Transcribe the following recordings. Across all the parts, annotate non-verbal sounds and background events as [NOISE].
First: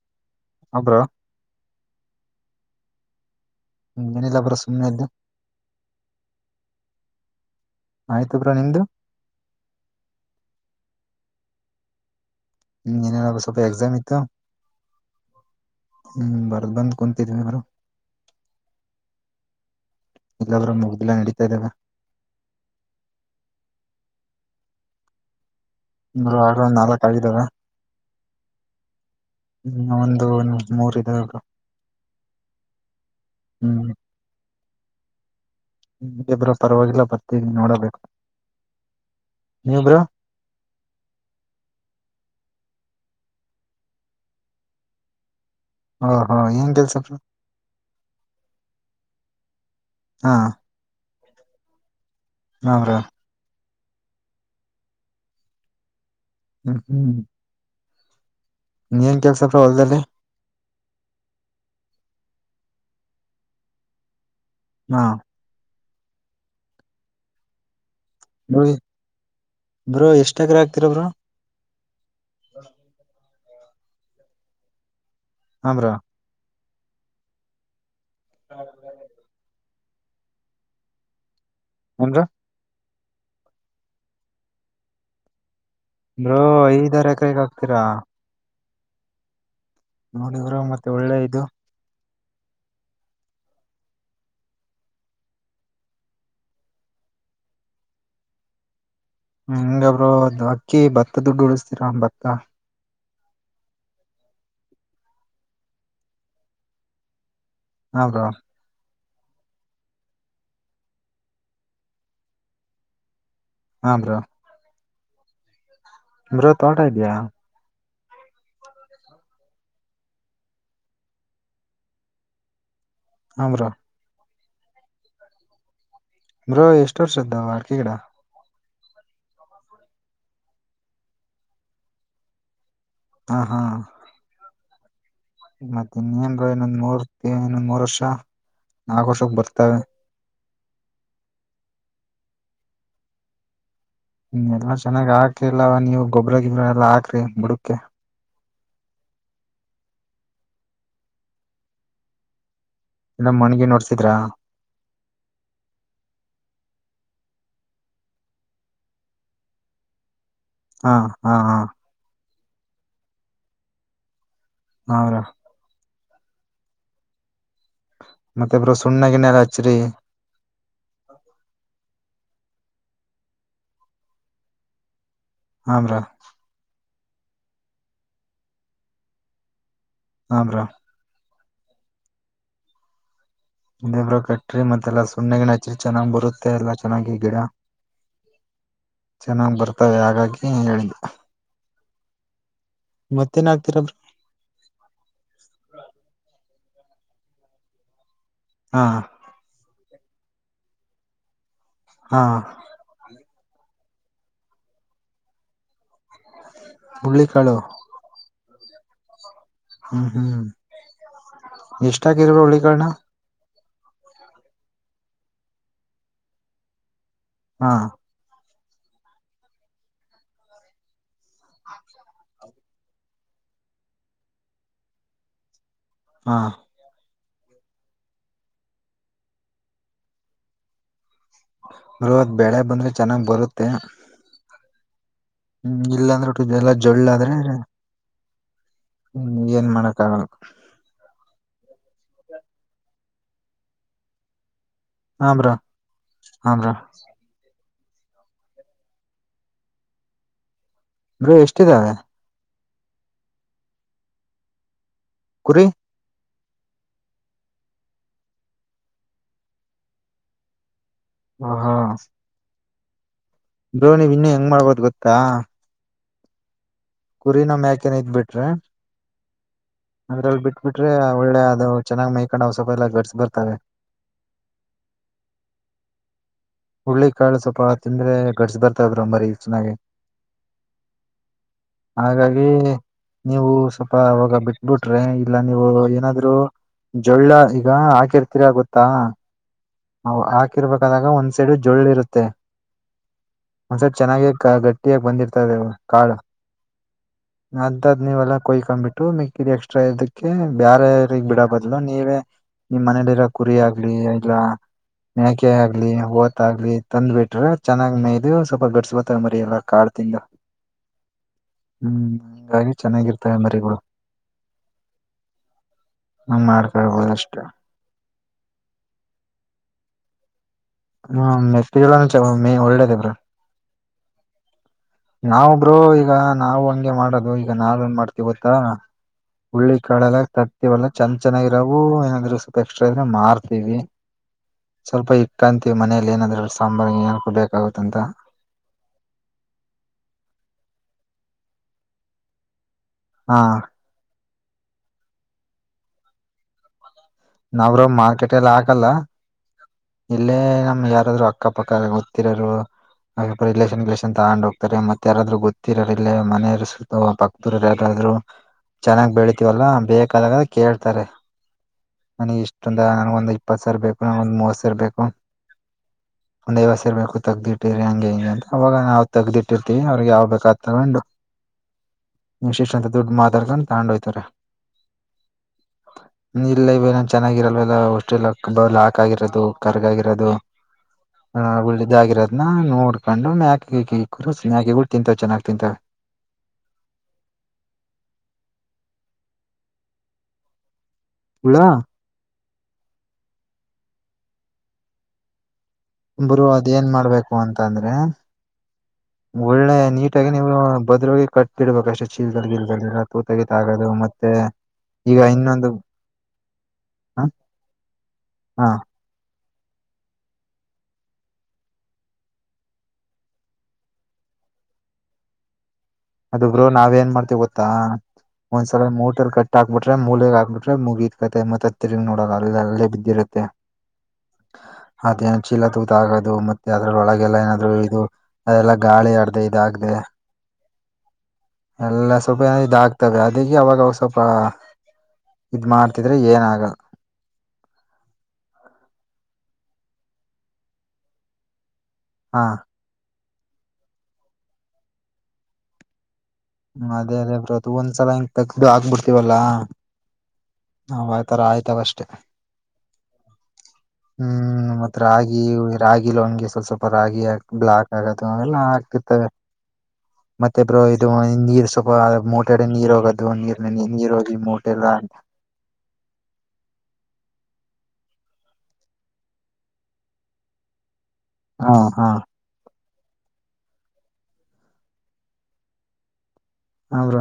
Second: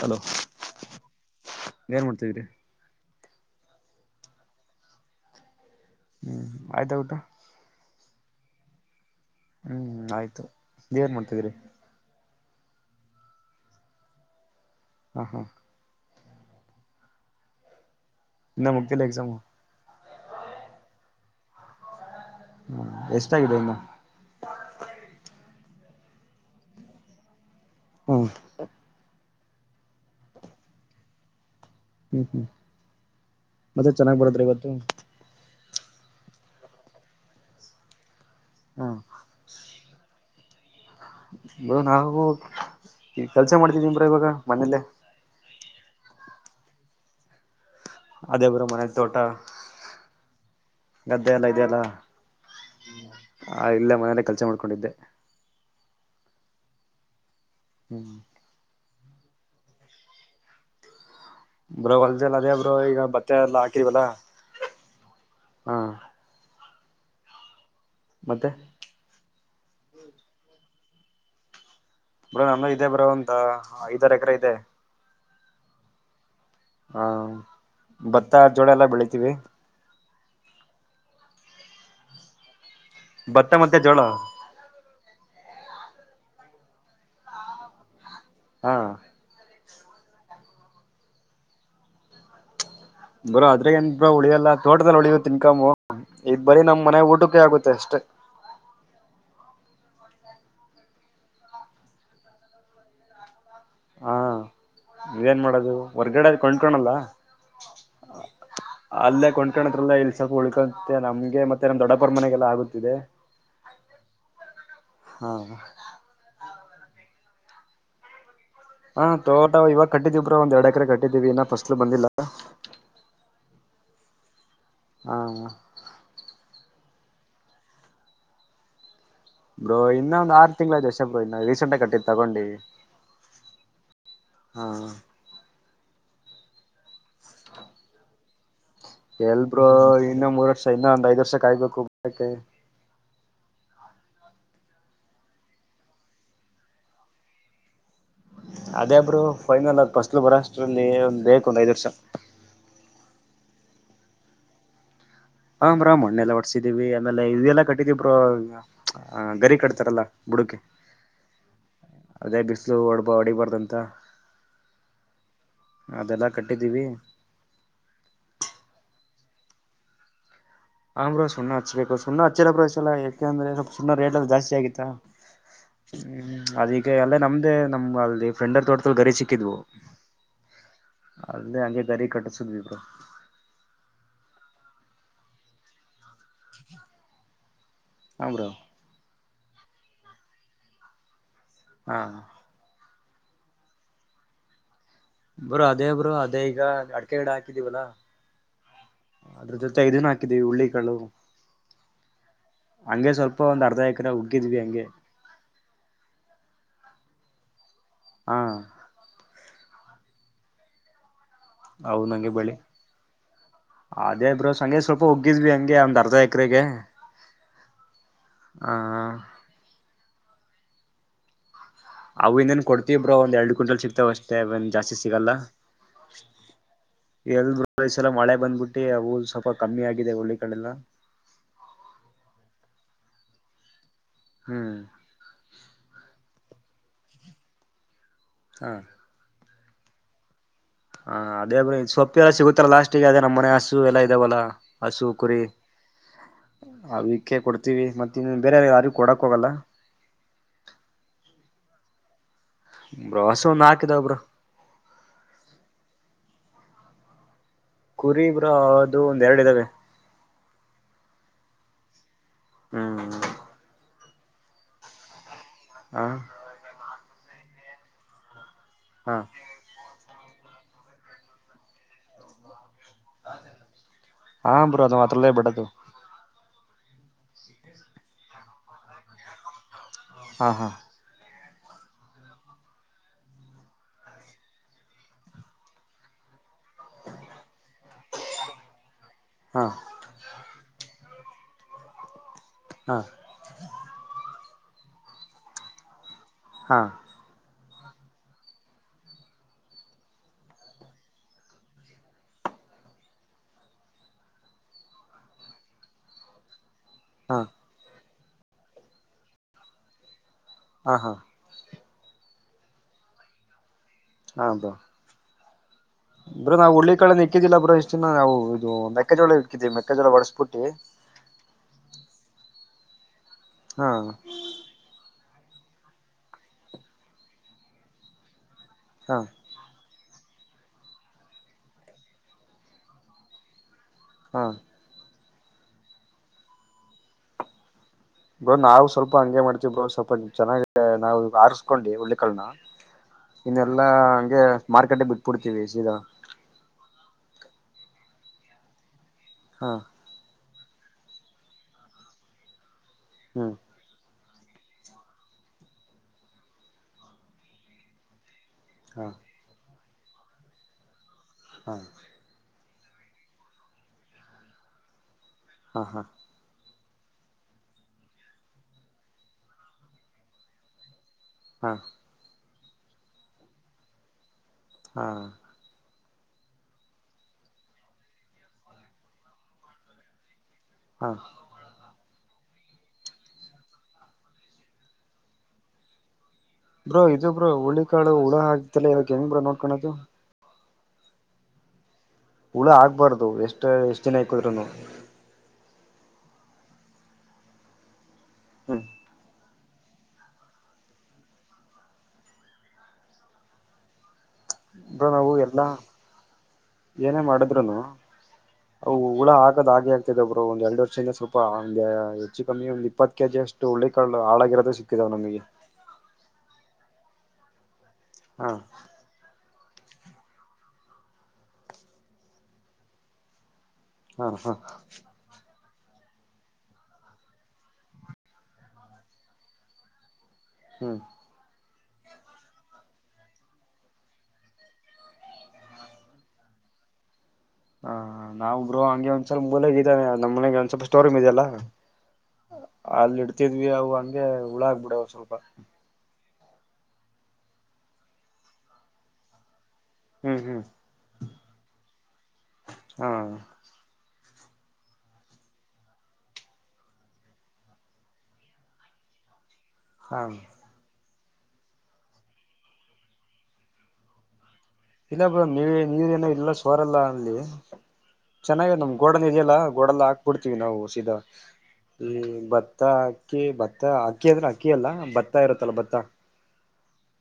Hello ಹ bro ಏನ್ ಮಾಡ್ತಿದ್ದೀರಿ ಏನಿಲ್ಲ ಬ್ರೋ ಸುಮ್ನೆ ಇದ್ದೆ ಹ್ಮ್ ಆಯ್ತಾ ಊಟ ಆಯ್ತು ಬ್ರೋ ನಿಮ್ದು ಹ್ಮ್ ಆಯ್ತು ನೀವ ಏನ್ ಮಾಡ್ತಿದ್ದೀರಿ ಹ್ಮ್ ಏನಿಲ್ಲ ಸ್ವಲ್ಪ ಎಕ್ಸಾಮ್ ಇತ್ತು ಹಾ ಹಾ ಹ್ಮ್ ಬರ್ದ್ ಬಂದ್ ಕುಂತಿದ್ವಿ ಅವರು ಇನ್ನ ಮುಗ್ದಿಲ್ಲ ಎಕ್ಸಾಮ್ ಇಲ್ಲ ಬ್ರೋ ಮುಗ್ದಿಲ್ಲ ನಡೀತಾ ಇದ್ದೆ ಹ್ಮ ಎಷ್ಟಾಗಿದೆ ಇನ್ನ ಬ್ರೋ ಆಗ್ಲೇ ಒಂದು ನಕ್ಳು ಆಗಿದಾವೆ ಹ್ಮ ಹ್ಮ ಒಂದು ಮೂರ ಇದ್ದವೇ ಬ್ರೋ ಹ್ಮ್ ಹ್ಮ್ ಮತ್ತೆ ಚೆನ್ನಾಗ್ ಬರದ್ರ ಇವತ್ತು ಹ ಬ್ರೋ ಪರವಾಗಿಲ್ಲ ಬರ್ದಿದಿನಿ ನೋಡಬೇಕು ಹ್ಮ ನೀವ್ ಬ್ರೋ ಬ್ರೋ ನಾವು ಈ ಕೆಲ್ಸ ಮಾಡ್ತಿದಿನಿ ಬ್ರೋ ಇವಾಗ ಮನೇಲ್ಲೇ ಹಾ ಹಾ ಏನ್ ಕೆಲಸ ಬ್ರೋ ಅದೇ ಬ್ರೋ ಮನೆ ತೋಟ ಹಾ ಗದ್ದೆ ಎಲ್ಲ ಇದೆಯಲ್ಲ ಹಾ ಬ್ರೋ ಆ ಇಲ್ಲೇ ಮನೇಲೆ ಕೆಲಸ ಮಾಡ್ಕೊಂಡಿದ್ದೆ ಹ್ಮ್ ಹ್ಮ್. ಹ್ಮ್ [INAUDIBLE] ಏನ್ ಕೆಲಸಪ್ಪ ಹೊಲದಲ್ಲಿ. ಬ್ರೋ ಹೊಲದಲ್ಲ ಅದೇ ಬ್ರೋ ಈಗ ಬತ್ತೆ ಎಲ್ಲ ಹಾಕಿದವಲ್ಲ. ಹಾ. ಹಾ. ಮತ್ತೆ. ಬ್ರೋ ಎಷ್ಟಕ್ರ ಆಗ್ತಿರ ಬ್ರ. ಬ್ರೋ ನಮ ಇದೆ ಬ್ರೋ ಒಂತ ಐದಾರ ಎಕರೆ ಇದೆ. ಹೂ ಬ್ರೋ ಹಾ ಭತ್ತ ಜೋಳ ಎಲ್ಲ ಬೆಳಿತೀವಿ. ಏನ್ ಬ್ರೋ. ಭತ್ತ ಮತ್ತೇ ಜೋಳ. ಬ್ರೋ ಐದಾರ ಎಕರೆಗೆ ಹಾಕ್ತೀರಾ. ಹಾ ನೋಡಿ ಬ್ರೋ ಮತ್ತೆ ಒಳ್ಳೆ ಇದು. ಬರೋ ಅದ್ರೆ ಏನ್ ಉಳಿಯಲ್ಲ ತೋಟದದಲ್ಲಿ ಉಳಿಯು ಇನ್ಕಾಮು ಈ ಬರೀ ನಮ್ ಮನೆ ಊಟಕ್ಕೆ ಆಗುತ್ತೆ ಅಷ್ಟೇ. ಹ [INAUDIBLE] ಹಿಂಗ ಬ್ರೋ ಅಕ್ಕಿ ಭತ್ತ ದುಡ್ಡು ಉಳಸ್ತೀರ ಭತ್ತ. ಹಾ ನೀವೇನ್ ಮಾಡೋದು ಹೊರ್ಗಡೆ ಕೊಂಡ್ಕಣಲ್ಲ. ಹ ಬ್ರೋ. ಅಲ್ಲೇ ಕೊಂಡ್ಕಣದ್ರಲ್ಲ ಇಲ್ಸೊಕ ಉಳ್ಕೊ ನಮ್ಗೆ ಮತ್ತೆ ನಮ್ ದೊಡ್ಡಪರ ಮನೆಗೆಲ್ಲ ಆಗುತ್ತಿದೆ. ಹಾ ಬ್ರೋ ಹಾ. ಬ್ರೋ ತೋಟ ಇದೆಯಾ. ಹಾ ತೋಟ ಇವಾಗ ಕಟ್ಟಿದಿವವ್ರ ಒಂದ್ ಎರಡ್ ಎಕರೆ ಕಟ್ಟಿದಿವವಿ ಇನ್ನ ಫಸ್ಟ್ಲ್ ಬಂದಿಲ್ಲ. ಹ ಬ್ರೊ. ಹ್ಮ ಬ್ರೊ ಎಷ್ಟ್ ವರ್ಷಾತ್ ಅಡಿಕೆಗಿಡಾ. ಬ್ರೋ ಇನ್ನೊಂದ್ ಆರು ತಿಂಗಳಾಯ್ತ ಅಷ್ಟೇ ಬ್ರೋ ಇನ್ನ ರೀಸೆಂಟ್ ಆಗ ಕಟ್ಟಿದ್ ತಗೊಂಡಿ. ಹ ಹಾ. ಹಾ ಮತ್ತೆ ಇನ್ ಏನ್ರ ಇನ್ನೊಂದ್ ಮೂರ್ ಇನ್ನೊಂದ್ ಮೂರ್ ವರ್ಷ. ನಾಲ್ಕು ವರ್ಷಕ್ ಎಲ್ ಬ್ರೊ ಬರ್ತಾವೆ ಇನ್ನ ಮೂರ್ ವರ್ಷ ಇನ್ನ ಒಂದ್ ಐದ್ ವರ್ಷ ಕಾಯ್ಬೇಕು ಹೋಗಕ. ಹ್ಮ ಎಲ್ಲಾ ಚೆನ್ನಾಗ್ ಹಾಕಿಲ್ಲವ ನೀವ್ ಗೊಬ್ಬ್ರ ಗಿಬ್ಬ್ರ ಎಲ್ಲಾ ಹಾಕ್ರಿ ಬುಡಕ್ಕೆ. ಅದೇಬ್ರೊ ಫೈನಲ್ ಅದ ಫಸ್ಲ್ ಬರೋಷ್ಟ್ರಲ್ಲಿ ಒಂದ್ ಬಕ್ ಒಂದ್ ಐದು ವರ್ಷ. ಎಲ್ಲ ಮಣಗ ನೋಡ್ಸಿದ್ರಾ. ಹ ಬ್ರೊ ಮಣ್ಣೆಲ್ಲ ಹೊಡಸಿದೀವಿ ಆಮೇಲೆ ಇವೆಲ್ಲಾ ಕಟ್ಟಿದೀವ್ರ ಗರಿ ಕಟ್ತಾರಲ್ಲಾ. ಹಾ ಹಾ ಹಾ. ಅದೇ ಬಿಸ್ಲು ಹೊಡ್ಬ ಹೊಡಿಬಾರ್ದಂತ. ಹ ಬ್ರೋ. ಅದೆಲ್ಲ ಕಟ್ಟಿದ್ದೀವಿ. ಮತ್ತೆ ಇಬ್ರು ಸುಣ್ಣಾ ನಿನ್ನ ಎಲ್ಲ ಹಚ್ಚ್ರರಿ [UNINTELLIGIBLE] ಹಂ ಬ್ರೊ ಸುಣ್ಣ ಹಚ್ಬೇಕು ಸುಣ್ಣ ಹಚ್ಚಿಲ್ಲ ಬ್ರೊ ಈಸಲ ಯಾಕೆಂದ್ರೆ ಸುಣ್ಣ ರೇಟ್ ಎಲ್ಲ ಜಾಸ್ತಿ ಆಗಿತ. ಹಾ ಬ್ರೋ ಹ್ಮ್ ಅದೀಗ ಅಲ್ಲೆ ನಮ್ದೇ ನಮ್ ಅಲ್ಲಿ ಫ್ರೆಂಡರ್ ತೋಟ್ದಲ್ಲಿ ಗರಿ ಸಿಕ್ಕಿದ್ವು. ಹ ಬ್ರೊ. ಅಲ್ಲೆ ಹಂಗೆ ಗರಿ ಕಟ್ಟಸುದ್ವಿಬ್ರೊ. ಇನ್ನೇನ್ ಬ್ರೊ ಕಟ್ರಿ ಮತ್ತಿ ಸುಣ್ಣಗಿಣ್ಣ ಎಲ್ಲ ಹಚ್ರಿ. ಚೆನ್ನಾಗಿ ಬರುತ್ತೆ ಎಲ್ಲ ಚೆನ್ನಾಗಿ ಗಿಡ. ಹ ಬ್ರೋ ಚೆನ್ನಾಗಿ ಬರ್ತವೆ ಹಾಗಾಗಿ ಹೇಳಿದ್ದ. ಹಾ ಮತ್ತೇನ್ ಆಕ್ತೀರಬ್ರೊ ಬ್ರೋ ಅದೇ ಬ್ರೋ ಅದೇ ಈಗ ಅಡಕೆ ಗಿಡ ಹಾಕಿದೀವಲ್ಲಾ ಹಾ ಅದ್ರ ಜೊತೆ ಇದುನು ಹಾಕಿದೀವಿ ಹುಳ್ಳಿಕಾಳು ಹಾ ಹಂಗೆ ಸ್ವಲ್ಪ ಒಂದ್ ಅರ್ಧ ಎಕರೆ ಉಗ್ಗಿದ್ವಿ ಹಂಗೆ ಹುಳ್ಳಿಕಾಳು ಹಾ ಹ್ಮ್ ಹ್ಮ್ ಎಷ್ಟ ಅವನ್ ಹಂಗೆ ಆಕಿರ ಬೆಳಿ ಉುಳಿಕಾಲ್ನ ಅದೇ ಬ್ರೋ ಹಂಗೆ ಸ್ವಲ್ಪ ಒಗ್ಗಿದ್ವಿ ಹಂಗೆ ಒಂದ್ ಅರ್ಧ ಎಕರೆಗೆ ಹಾ ಆ ಅವು ಇನ್ನೇನ್ ಕೊಡ್ತೀವ್ರೋ ಒಂದ್ ಎರಡ್ ಕ್ವಿಂಟಲ್ ಸಿಕ್ತಾವ ಅಷ್ಟೇ ಅವೇನ್ ಜಾಸ್ತಿ ಸಿಗಲ್ಲ ಹಾ ಎಲ್ ಬ್ರೊ ಈ ಸಲ ಮಳೆ ಬಂದ್ಬಿಟ್ಟಿ ಅವು ಸ್ವಲ್ಪ ಕಮ್ಮಿ ಆಗಿದೆ ಹಳ್ಳಿಕಾಲೆಲ್ಲ ಬ್ರೊ ಬೆಳೆ ಬಂದ್ರೆ ಚೆನ್ನಾಗ್ ಬರುತ್ತೆ ಹ್ಮ್ ಹ್ಮ್ ಇಲ್ಲಾಂದ್ರೆಟ್ಟ ಎಲ್ಲಾ ಜಳ್ಳಾದ್ರೆ ಹ್ಮ ಹ್ಮ್ ಏನ್ ಮಾಡಕ್ಕಾಗಲ್ಲ ಹಾ ಅದೇ ಬ್ರೊ ಸೊಪ್ಪೆಲ್ಲ ಸಿಗುತ್ತಲ್ಲ ಲಾಸ್ಟಿಗೆ ಅದೇ ನಮ್ಮ ಮನೆ ಹಸು ಎಲ್ಲ ಇದೆ ಹಸು ಹಾ ಕುರಿ ಬ್ರೋ ಹಾ ಬ್ರೋ ಅವಿಕ ಕೊಡ್ತ ಮತ್ತೆ ಇ ಬೇರೆ ಯಾರಿಗ ಕೊಡಕ್ ಹೋಗಲ್ಲ ಬ್ರೊ ಎಷ್ಟಿದ್ದಾವೆ ಬ್ರೊ ಹಸು ನಾಕಿದಾವ ಬ್ರೊ ಕುರಿ ಕುರಿ ಬ್ರೊ ಅದು ಒಂದ್ ಎರಡು ಇದ್ದಾವೆ ಹ ಹಾ ಹ್ಮ್್ಮ ಬ್ರೋ ಇನ್ನು ಹೆಂಗ್ ಮಾಡ್ಬೋದು ಗೊತ್ತಾ ಹ [UNINTELLIGIBLE] ಕುರಿ ನ್್ಯಾಕೆಏನ ಇದ್ ಬಿಟ್ರೆ ಹಾ ಅದ್ರಲ್ಲಿ ಬಿಟ್ ಬಿಿಟ್ರೆ ಒಳ್ಳೆ ಅದು ಚೆನ್ನಾಗ ಮೈಕೊಂಡ್ ಪಹ ಗರ್ಸ್ ಬರ್ತಾವೇ ಹಾ ಬ್ರೋ ಅದು ಮಾತ್ರಲ್ಲೇ ಬಿಡದು ಹುಳ್ಳಿ ಕಾಳು ಸ್ವಲ್ಪ ತಿಂದ್ರೆ ಗಡ್ಸ್ಿ ಬರ್ತಾ ಬ್ರಂಬರಿೀ ಚೆನ್ನಾಗಾಗಿ ಹಾ ಹಾ ಹಾಗಾಗಿ ನೀವು ಸ್ವಲ್ಪ ಅವಾಗ ಬಿಟ್ಬಿಟ್ರೆ ಇಲ್ಲ ನೀವು ಏನಾದ್ರು ಜೋೊಳ್ಳ ಈಗ ಹಾಕಿರ್ತರ ಗೊತ್ತಾ ಹಾ ಹಾಕಿರ್ಬೇಕಾದಾಗ ಒಂದು ಸೈಡ್ ಜೋಳ್ಳ ಇರುತ್ತೆ ಹಾ ಒಂದ್ಸೈಡ್ ಚೆನ್ನಾಗಿ ಗಟ್ಟಿಯಾಗಿ ಬಂದಿರ್ತದೆ ಕಾಳ ಹಾ.. ಅದದ್ ನೀವಲ್ಲ ಕೊಯ್ಕೊಂಡ್ಬಿಟ್ಟು ಮಿಕ್ಕಿಲಿ ಎಕ್ಸ್ಟ್ರಾ ಇದಕ್ಕೆ ಬೇರೆಗ್ ಬಿಡ ಬದ್ಲು ನೀವೇ ನಿಮ್ ಮನೇಲಿರೋ ಕುರಿ ಆಗ್ಲಿ ಇಲ್ಲ ಮೆಣಕೆ ಆಗ್ಲಿ ಓತ್ ಆಾಗ್ಲಿ ತಂದ್ ಹಾ ಬಿಟ್ರ ಚೆನ್ನಾಗ್ ಮೇಲ್ ಸ್ವಲ್ಪ ಗಡ್ಸ್ ಬತ್ತ ಮರಿ ಎಲ್ಲ ಕಾಡ್ ತಿಂಗ ಹ ಹಾ ಹ್ಮ್ ಹಂಗಾಗಿ ಚೆನ್ನಾಗಿರ್ತವೆ ಮರಿಗಳು ಹದು [UNINTELLIGIBLE] ಹಂಗ್ ಬ್ರ ನಾವು ಮಾಡ್ಕೊಳ್ಬೋದು ಹುಳ್ಳಿಾಳನ ಅಷ್ಟೆ ಇಕ್ಕಿದಿಲ್ಲ ಬ್ರ ಇಷ್ಟಿನ ನಾವು ಇದು ಮೆಕ್ಕೆಜೋಳ ಇಕ್ಕಿದವಿ ಮೆಕ್ಕೆಜೋಳ ಬಡಸ್ಬಿಟ್ಟು ಹ್ಮ ಮೆತ್ತ ಮ ಒಳ್ಳೇದ ಬ್ರ ಹಾಂ ನಾವ ಬ್ರೋ ಈಗ ನಾವು ಹಂಗೆ ಮಾಡೋದು ಈಗ ನಾವ ನ್ ಮಾಡ್ತಿ ಗೊತ್ತಾ ಹಾ ಕಳೆಲ ತತತಿವಲ್ಲ ಚಂದ ಚೆನ್ನಾಗಿರಾವು ಏನಾದ್ರರು ಸ್ವಲ್ಪ ಎಕ್ಸ್ಟ್ರಾ ಇದ್ರೆ ಮಾರ್ತೀವಿ. ಹಾ ಸ್ವಲ್ಪ ಇಟ್ಟಂತೀವಿ ಮನೇಲಿ ಏನಾದ್ರೂ ಸಾಂಬಾರ್ಏಕು ಬೇಕಾಗುತ್ತ ಅಂತ. ಬ್ರೋ ನಾವು ಸ್ವಲ್ಪ ಹಂಗೆ ಮಾಡ್ತೀವಿ ಬೋ ಸ್ವಲ್ಪ ಚೆನ್ನಾಗ ನಾವು ಆಸ್ಕೊಂಡಿ ಹಳ್ಳಿ ಕನ್ನ ಹಾ ಇನ್ನೆಲ್ಲಾ ಹಂಗೆ ಮಾರ್ಕೆಟ್ಗೆ ಬಿಟ್ಬಿಡ್ತೀವಿ ಸೀದಾ ನಾವರು ಮಾರ್ಕೆಟ್ ಎಲ್ಲ ಹಾಕಲ್ಲ ಹಾ ಇಲ್ಲೇ ಯಾರಾದ್ರು ಅಕ್ಕಪಕ್ಕ ಗೊತ್ತಿರೋರು ಹ್ಮ್ ರಿಲೇಷನ್ ಲೇಷನ್ ತಾಂಡ್ ಹೋಗ್ತಾರೆ ಮತ್ತೆ ಯಾರಾದ್ರು ಗೊತ್ತಿರೋರ್ಲ್ಲ ಮನೆಯರು ಸುತ್ತ ಭಕ್ತರು ಯಾರಾದ್ರು ಹಾ ಚೆನ್ನಾಗ್ ಬೆಳತಿವಲ್ಲ ಬೇಕಾದಾಗ ಕೇಳ್ತಾರೆ. ಹ ನನಗ್ ಇಷ್ಟೊಂದ ನನ್ಗ ಒಂದ್ ಇಪ್ಪತ್ತು ಸಾವಿರ ಬೇಕು ನನ ಒಂದ್ ಮೂವ ಸಾವಿರ ಬೇಕು ಹಾ ಹಾ ದೇವಸ ಇರ್ ಬು ತೆಗ್ದಿಟ್ಟಿರಿ ಹಂಗೆ ಹಿಂಗೆ ಅಂತ ಅವಾಗ ನಾವವು ತಗ್ದಿಟ್ಟಿರ್ತಿವಿ ಅವ್ರಿಗೆ ಯಾವ್ ಬೇಕ ಅ ತಗೊಂಡು ಹಾ ವಿಶೇಷ ಅಂತ ದುಡ್ಡು ಮಾತಾಡ್ಕೊಂಡು ತಗೊಂಡುಯ್ತಾರೆ. ಹಾ ಇಲ್ಲ ಇವನ್ ಚೆನ್ನಾಗಿರಲ್ವಲ್ಲಷ್ಟೆ ಬ ಹಾಕ ಆಗಿರೋದು ಕರ್ಗಾಗಿರೋದು ಹಾ ಒಳ್ಳಿದಾಗಿರತ್ ನೋಡ್ಕೊಂಡು ಮಕ ಸ್ನಕಿಗಳು ತಿಂತಾವ ಚೆನ್ನಾಗ್ ತಿಂತಾವ ಬ್ರೋ ಇದು ಬ್ರೋ ಹುಳ್ಳಿ ಕಾಳು ಹುಳ ಆಗತ್ತಲ್ಲಾ ಇವಾಗ ಹೆಂಗ್ ಬ್ರೋ ನೋಡ್ಕೊಳದು. ಹುಳ ಹುಳ ಆಗ್ಬಾರ್ದು ಎಷ್ಟ ಎಷ್ಟ್ ದಿನ ಇಕ್ಕಿದ್ರೂನು ಬರು ಅದ ಏನ್ ಮಾಡ್ಬೇಕು ಅಂತ ಅಂದ್ರೆ ಹ್ಮ್ ಒಳ್ಳೆ ನೀಟಾಗಿ ನೀವು ಬದ್ರಗೆ ಕಟ್ಬಡ್ಬೇಕ ಅಷ್ಟೆ ಚೀಲ್ದಲ್ಲಿ ಗಿಲ್ದಲ್ಲಿಲ್ಲ ತೂತಗತ ಆಗೋದು ಮತ್ತೆ ಬ್ರ ಈಗ ನಾವು ಎಲ್ಲಾ ಇನ್ನೊಂದು ಏನೇ ಹ ಮಾಡಿದ್ರುನು ಹಾ ಅ ಹುಳ ಹಾಕ ಹಾಗೆ ಆಗ್ತಿದೆ ಬ್ರೋ ಒಂದ್ ಎರಡು ವರ್ಷದಿಂದ ಸ್ವಲ್ಪ ಹೆಚ್ಚು ಕಮ್ಮಿ ಒಂದು ಇಪ್ಪತ್ತು ಕೆ ಜಿ ಅಷ್ಟುಳ್ಳ ಕಳ್ಳು ಹಳಾಗ ತೆ ಸಿಕ್ಕದ ಒನೊಮಗೆ ಅದುಬ್ರು ನಾವ ಏನ್ ಮಾಡ್ತೇವಿ ಗೊತ್ತಾ ಹಾ ಒಂದ್ಸಲ ಮೋಟರ್ ಕಟ್ಟ ಹಾಕ್ಬ ಬಿಟ್ರೆ ಮೂಲೆಗ್ ಹಾಕ್ಬಿಟ್ರೆ ಮುಗಿ ಇ್ಕತ್ತತೆ ಮತ್ತತ್ ತಿರುಗ ನೋಡ ಅಲ್ಲ ಬಿದ್ದಿರುತ್ತೆ ಹಾ ಹಾ ಅದೇನ್ ಚೀಲ ತೂತ ಆಗೋದು ಮತ್ತೆ ಅದ್ರೊಳಗೆಲ್ಲ ಏನಾದ್ರು ಇದು ಅದೆಲ್ಲ ಗಾಳಿ ಅಡ್ದ ಇದಾಗದೆ ಹ್ಮ್ ಎಲ್ಲ ಸ್ವಲ್ಪ ಏನ ಇದ ಆಕ್ತವೆ ಅದಕ್ಕೆ ಅವಾಗ ಸ್ವಲ್ಪ ಇದ್ ಮಾಡಾತಿದ್ರೆ ಏನಾಗಲ್ಲ ಹ ನಾಬ್ರು ಹಂಗೆ ಒಂದ್ ಸ್ವಲ್ಪ ಮೂಲೆಗ ಇದ್ದಾನೆ ನಮ್ಮ ಮನೆಗೆ ಒಂದ ಸ್ವಲ್ಪ ಸ್ಟೋರಮ್ ಇದದೆಲ್ಲ ಹಾ ಅಲ್ಲಿ ಇಡ್ತಿದ್ವಿ ಅವು ಹಗೆ ಹುಳಾಗಬಿಡವು ಸ್ವಲ್ಪ ಅದೇ ಅದೇ ಬ್ರತ್ ಒಂದ್ಸಲ ಹಿಂಗ ತಗದುು ಆಗ್ಕ್ಬಿಡ್ತೀವಲ್ಲಾ ಹ್ಮ್ ಹ್ಮ್ ನ್ತರ ಆಯ್ತಾವಷ್ಟೆ ಹಾ ಹ್ಮ್ ಮತ್ ರಾಗಿ ರಾಗಿ ಲಣಗೆ ಸ್ವಲ್ಪ ಸ್ವಲ್ಪ ರಾಗಿ ಬ್ಲಾಕ್ ಆಗ ಅವೆಲ್ಲಾ ಹಾಕ್ತಿರ್ತವೆ ಹಾ ಮತ್ತೆ ಬೋಹಿತ್ ಇದು ನೀರ್ ಸ್ವಲ್ಪ ಮೋಟೆ ಅಡೆ ನೀರು ಹೋಗೋದು ನೀರ್ನಲ್ಲಿ ನೀರು ಹೋಗಿ ಎಲ್ಲ ಇಲ್ಲ ಬ್ರೋ ನೀ ನೀರ್ ಏನೋ ಇಲ್ಲ ಸೋರಲ್ಲ ಅಲ್ಲಿ ಚೆನ್ನಾಗ ನಮ್ ಗೋಡನ್ ಇದೆಯಲ್ಲಾ ಗೋಡೆಲ್ಲ ಹಾಕ್ಬಿಡ್ತೀವಿ ನಾವು ಸೀದಾ ಹಾ ಹಾ ಈ ಬತ್ತ ಭತ್ತ ಅಕ್ಕಿ ಭತ್ತ ಅಕ್ಕಿ ಅಂದ್ರೆ ಅಕ್ಕಿ ಅಲ್ಲ ಭತ್ತ ಇರುತ್ತಲ್ಲ ಭತ್ತ ಅ ಬ್ರೋ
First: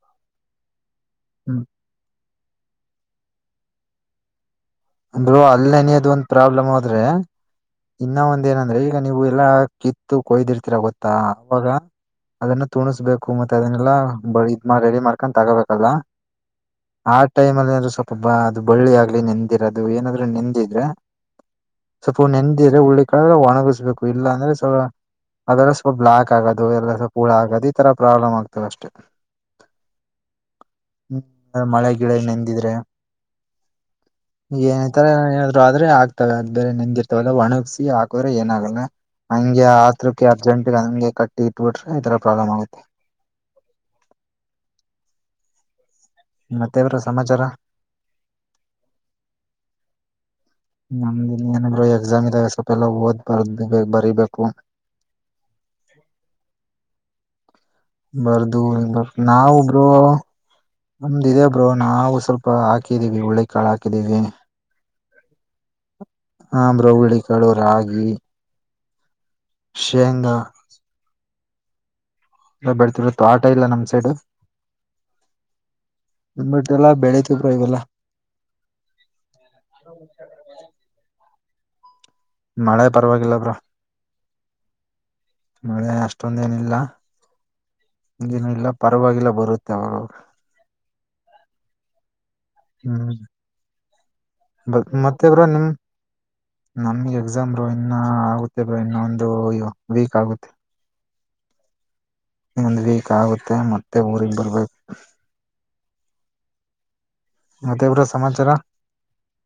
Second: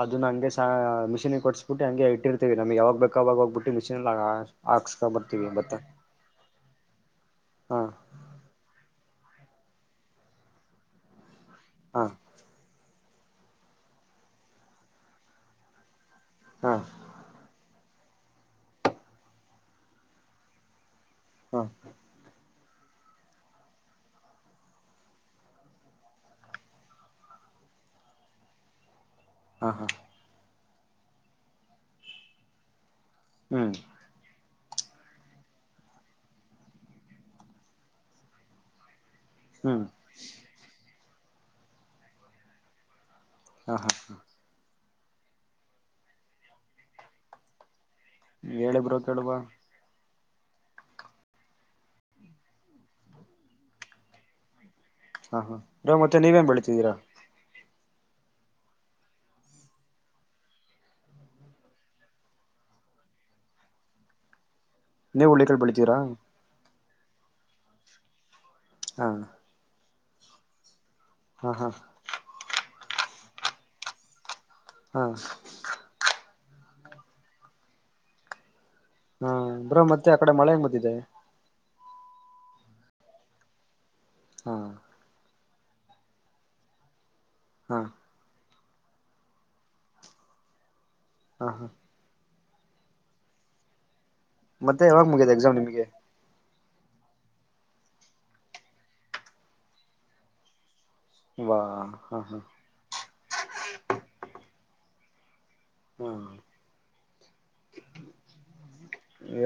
ಅದನ್ನ ಹಂಗೆಹ ಮಿಷಿನ್ಗೆ ಕೊಟ್ಟಿಸಸ್ಬಿಟ್ಟಿ ಹಂಗೆ ಇಟ್ಟಿರ್ತೀವಿ ನಮ್ ಯಾವಾಗ ಬೇಕಕ್ ಅವಾಗ ಹೋಗ್ಬಿಟ್ಟು ಮಿಷಿನ್ ಹಾಕ್ಸ್ಕೊ ಅಂದ್ರು ಬರ್ತೀವಿ ಅಲ್ಲಿ ಭತ್ತ ನನದು ಒಂದ್ ಪ್ರಾಬ್ಲಮ್ ಆದದ್ರೆ ಹಾ ಇನ್ನ ಒಂದ ಏನಂದ್ರೆ ಈಗ ನೀವು ಎಲ್ಲಾ ಕಿತ್ತು ಕೊಯ್ದಿರ್ತೀರ ಗೊತ್ತಾ ಅವಾಗ ಹಾ ಅದನ್ನು ತುಣಸ್ಬೇಕು ಮತ್ತೆ ಅದನ್ನೆಲ್ಲ ಬ ಇದ್ಮ ರೆಡಿ ಮಾಡ್ಕೊಂಡ ತಗೋಬೇಕಲ್ಲ ಹಾ ಆ ಟೈಮ್ ಅಲ್ಲಿ ಏಂದ್ರರು ಸ್ವಲ್ಪೊಬ್ಬಾ ಅದು ಬಳ್ಳಿ ಆಗ್ಲಿ ನೆಂದಿರೋದು ಏನಾದ್ರೂ ನೆಂದಿದ್ರೆ ಹಾ ಹಳ್ಳಿ ಕಳ್ರೆ ಒಣಗಿಸ್ಬೇಕು ಇಲ್ಲ ಅಂದ್ರೆ ಸ ಅದೆ್ರಲ್ಲ ಸ್ವಲ್ಪ ಬ್ಲ್ಲಾಕ್ ಆಗೋದು ಎಲ್ಲ ಸ್ವಲ್ಪ ಹುಳ ಆಗೋದು ಈ ತರ ಪ್ರಾಬ್ಲಮ್ ಆಗ್ತದ ಅಷ್ಟೆ ಹಾ ಹಾ ಹ್ಮ ಮಳೆ ಗಿಡ ನೆಂದಿದ್ರೆ ಹ್ಮ್ ಏನ ಈ ತರ ಹೇಳಿದ್ರು ಆದ್ರೆ ಆಗ್ತವೆ ಅ ಬೇರೆ ನಂದಿರ್ತವಲ್ಲ ಒಣಗ್ಸಿ ಹಾಕದ್ರೆ ಏನಾಗಲ್ಲ ಹಂಗೆ ಹ್ಮ್ ಆಸ್ತ್ರಕ್ಕೆ ಅರ್ಜೆಂಟ್ ಹಂಗೆ ಕಟ್ಟಿ ಇಟ್ಬಿಟ್ರೆ ಈ ತರ ಪ್ರಾಬ್ಲಮ್ ಆಗುತ್ತೆ ಹಾ ಹಾ ಹ ಮತ್ತೆವರ ಸಮಾಚಾರ ಹೇಳಿಬ್ರೋ ಕೇಳುವ ನಮಿನ ಏನಾದ್ರು ಎಕ್ಸಾಮ್ ಇದಾವೆ ಸ್ವಲ್ಪ ಎಲ್ಲ ಓದ್ ಬರ್ ಬರೀಬೇಕು ಹಾ ಹಾ ರ ಮತ್ತೆ ನೀವೇನ್ ಬೆಳತಿದ್ದೀರಾ ಬರ್ದು ಬರ್ ನಾವು ಬ್ರು ನಮ್ದಿದಬ್ರು ನಾವು ಸ್ವಲ್ಪ ಹಾಕಿದೀವಿ ಉಳ್ಳಿ ಕಾಳು ಹಾಕಿದೀವಿ ನೀವು ಹುಳಿ ಕಾಳು ಬೆಳಿತೀರಾ ನಂಬ್ರ ಹುಳಿ ಕಳ ರಾಗಿ ಹಾ ಶೇಂಗ ಹ್ಮ ಹಾ ಎಲ್ಲ ಬೆಡ್ತಿರುತ್ತತ್ತು ತೋಟ ಇಲ್ಲ ನಮ್ ಸೈಡ್ ಹ್ಮ ನಿಮ್ಮ್ಬಿಟ್ಟ ಎಲ್ಲ ಬೆಳೆತಿಗ ಇದೆಲ್ಲ ಹಾ ಬ್ರ ಮತ್ತೆ ಆ ಕಡೆ ಮಳೆ ಹೆಂಗ್ ಬತ್ತಿದೆ ಮಳೆ ಪರವಾಗಿಲ್ಲಬ್ರ ಹಾ ಮಳೆ ಅಷ್ಟೊಂದೇಏನಿಲ್ಲೇನ ಹಾ ಇಲ್ಲ ಪರವಾಗಿಲ್ಲ ಬರುತ್ತೆ ಅವ ನಾ ಹಾ ಹಾ ಹ್ಮ್ ಮತ್ತೆ ಯಾವಾಗ ಮುಗಿದೆ ಮತ್ತೆಬ್ರ ಎಕ್ಸಾಮ್ ನಿಮ ನಿಮಗೆ ನಮ್ಗೆ ಎಕ್ಸಾಮ ರ ಇನ್ನ ಆಗುತ್ತೆ ಬ ಇನ್ನ ಒಂದು ವೀಕ್ ಆಗುತ್ತೆ ವಾ ಹಾ ಹಾ ಒಂದು್ ವೀಕ್ ಆಗುತ್ತೆ ಮತ್ತೆ ಊಗ್ ಬರ್ಬೇಕು ಹ್ಮ ಮತ್ತೆ ಬ್ರೋ ಸಮಾಚಾರ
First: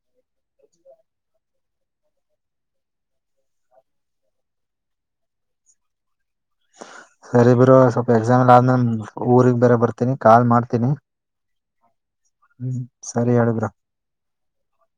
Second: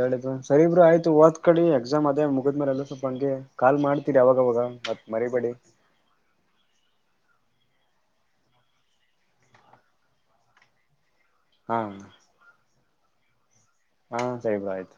ಎಳ ಸರಿ ಬ್ರ ಆಯ್ತು ವತ ಕಡಿ ಮದ ಮುಗಿದ್ ಮಾರ ಎಲ್ಲ ಸ್ವಲ್ಪ ಹಂಗೆ ಕಾಲ್ ಮಾಡ್ತೀರಿ ಅವಾಗ ಅವಾಗ ಮತ್ ಮರಿಬೇಡಿ ಸರಿ ಬರು ಸ್ವಲ್ಪ ಎಕ್ಸಾಮಲ್ ಆದ್ಮೇಲೆ ಊರಿಗ್ ಬೇರೆ ಬರ್ತೀನಿ ಕಾಲ್ ಮಾಡ್ತೀನಿ ಹಾ ಹ್ಮ್ ಸರಿ ಹೇಳಬ್ರಾ ಹಾ ಸರಿಬ ಆಯ್ತು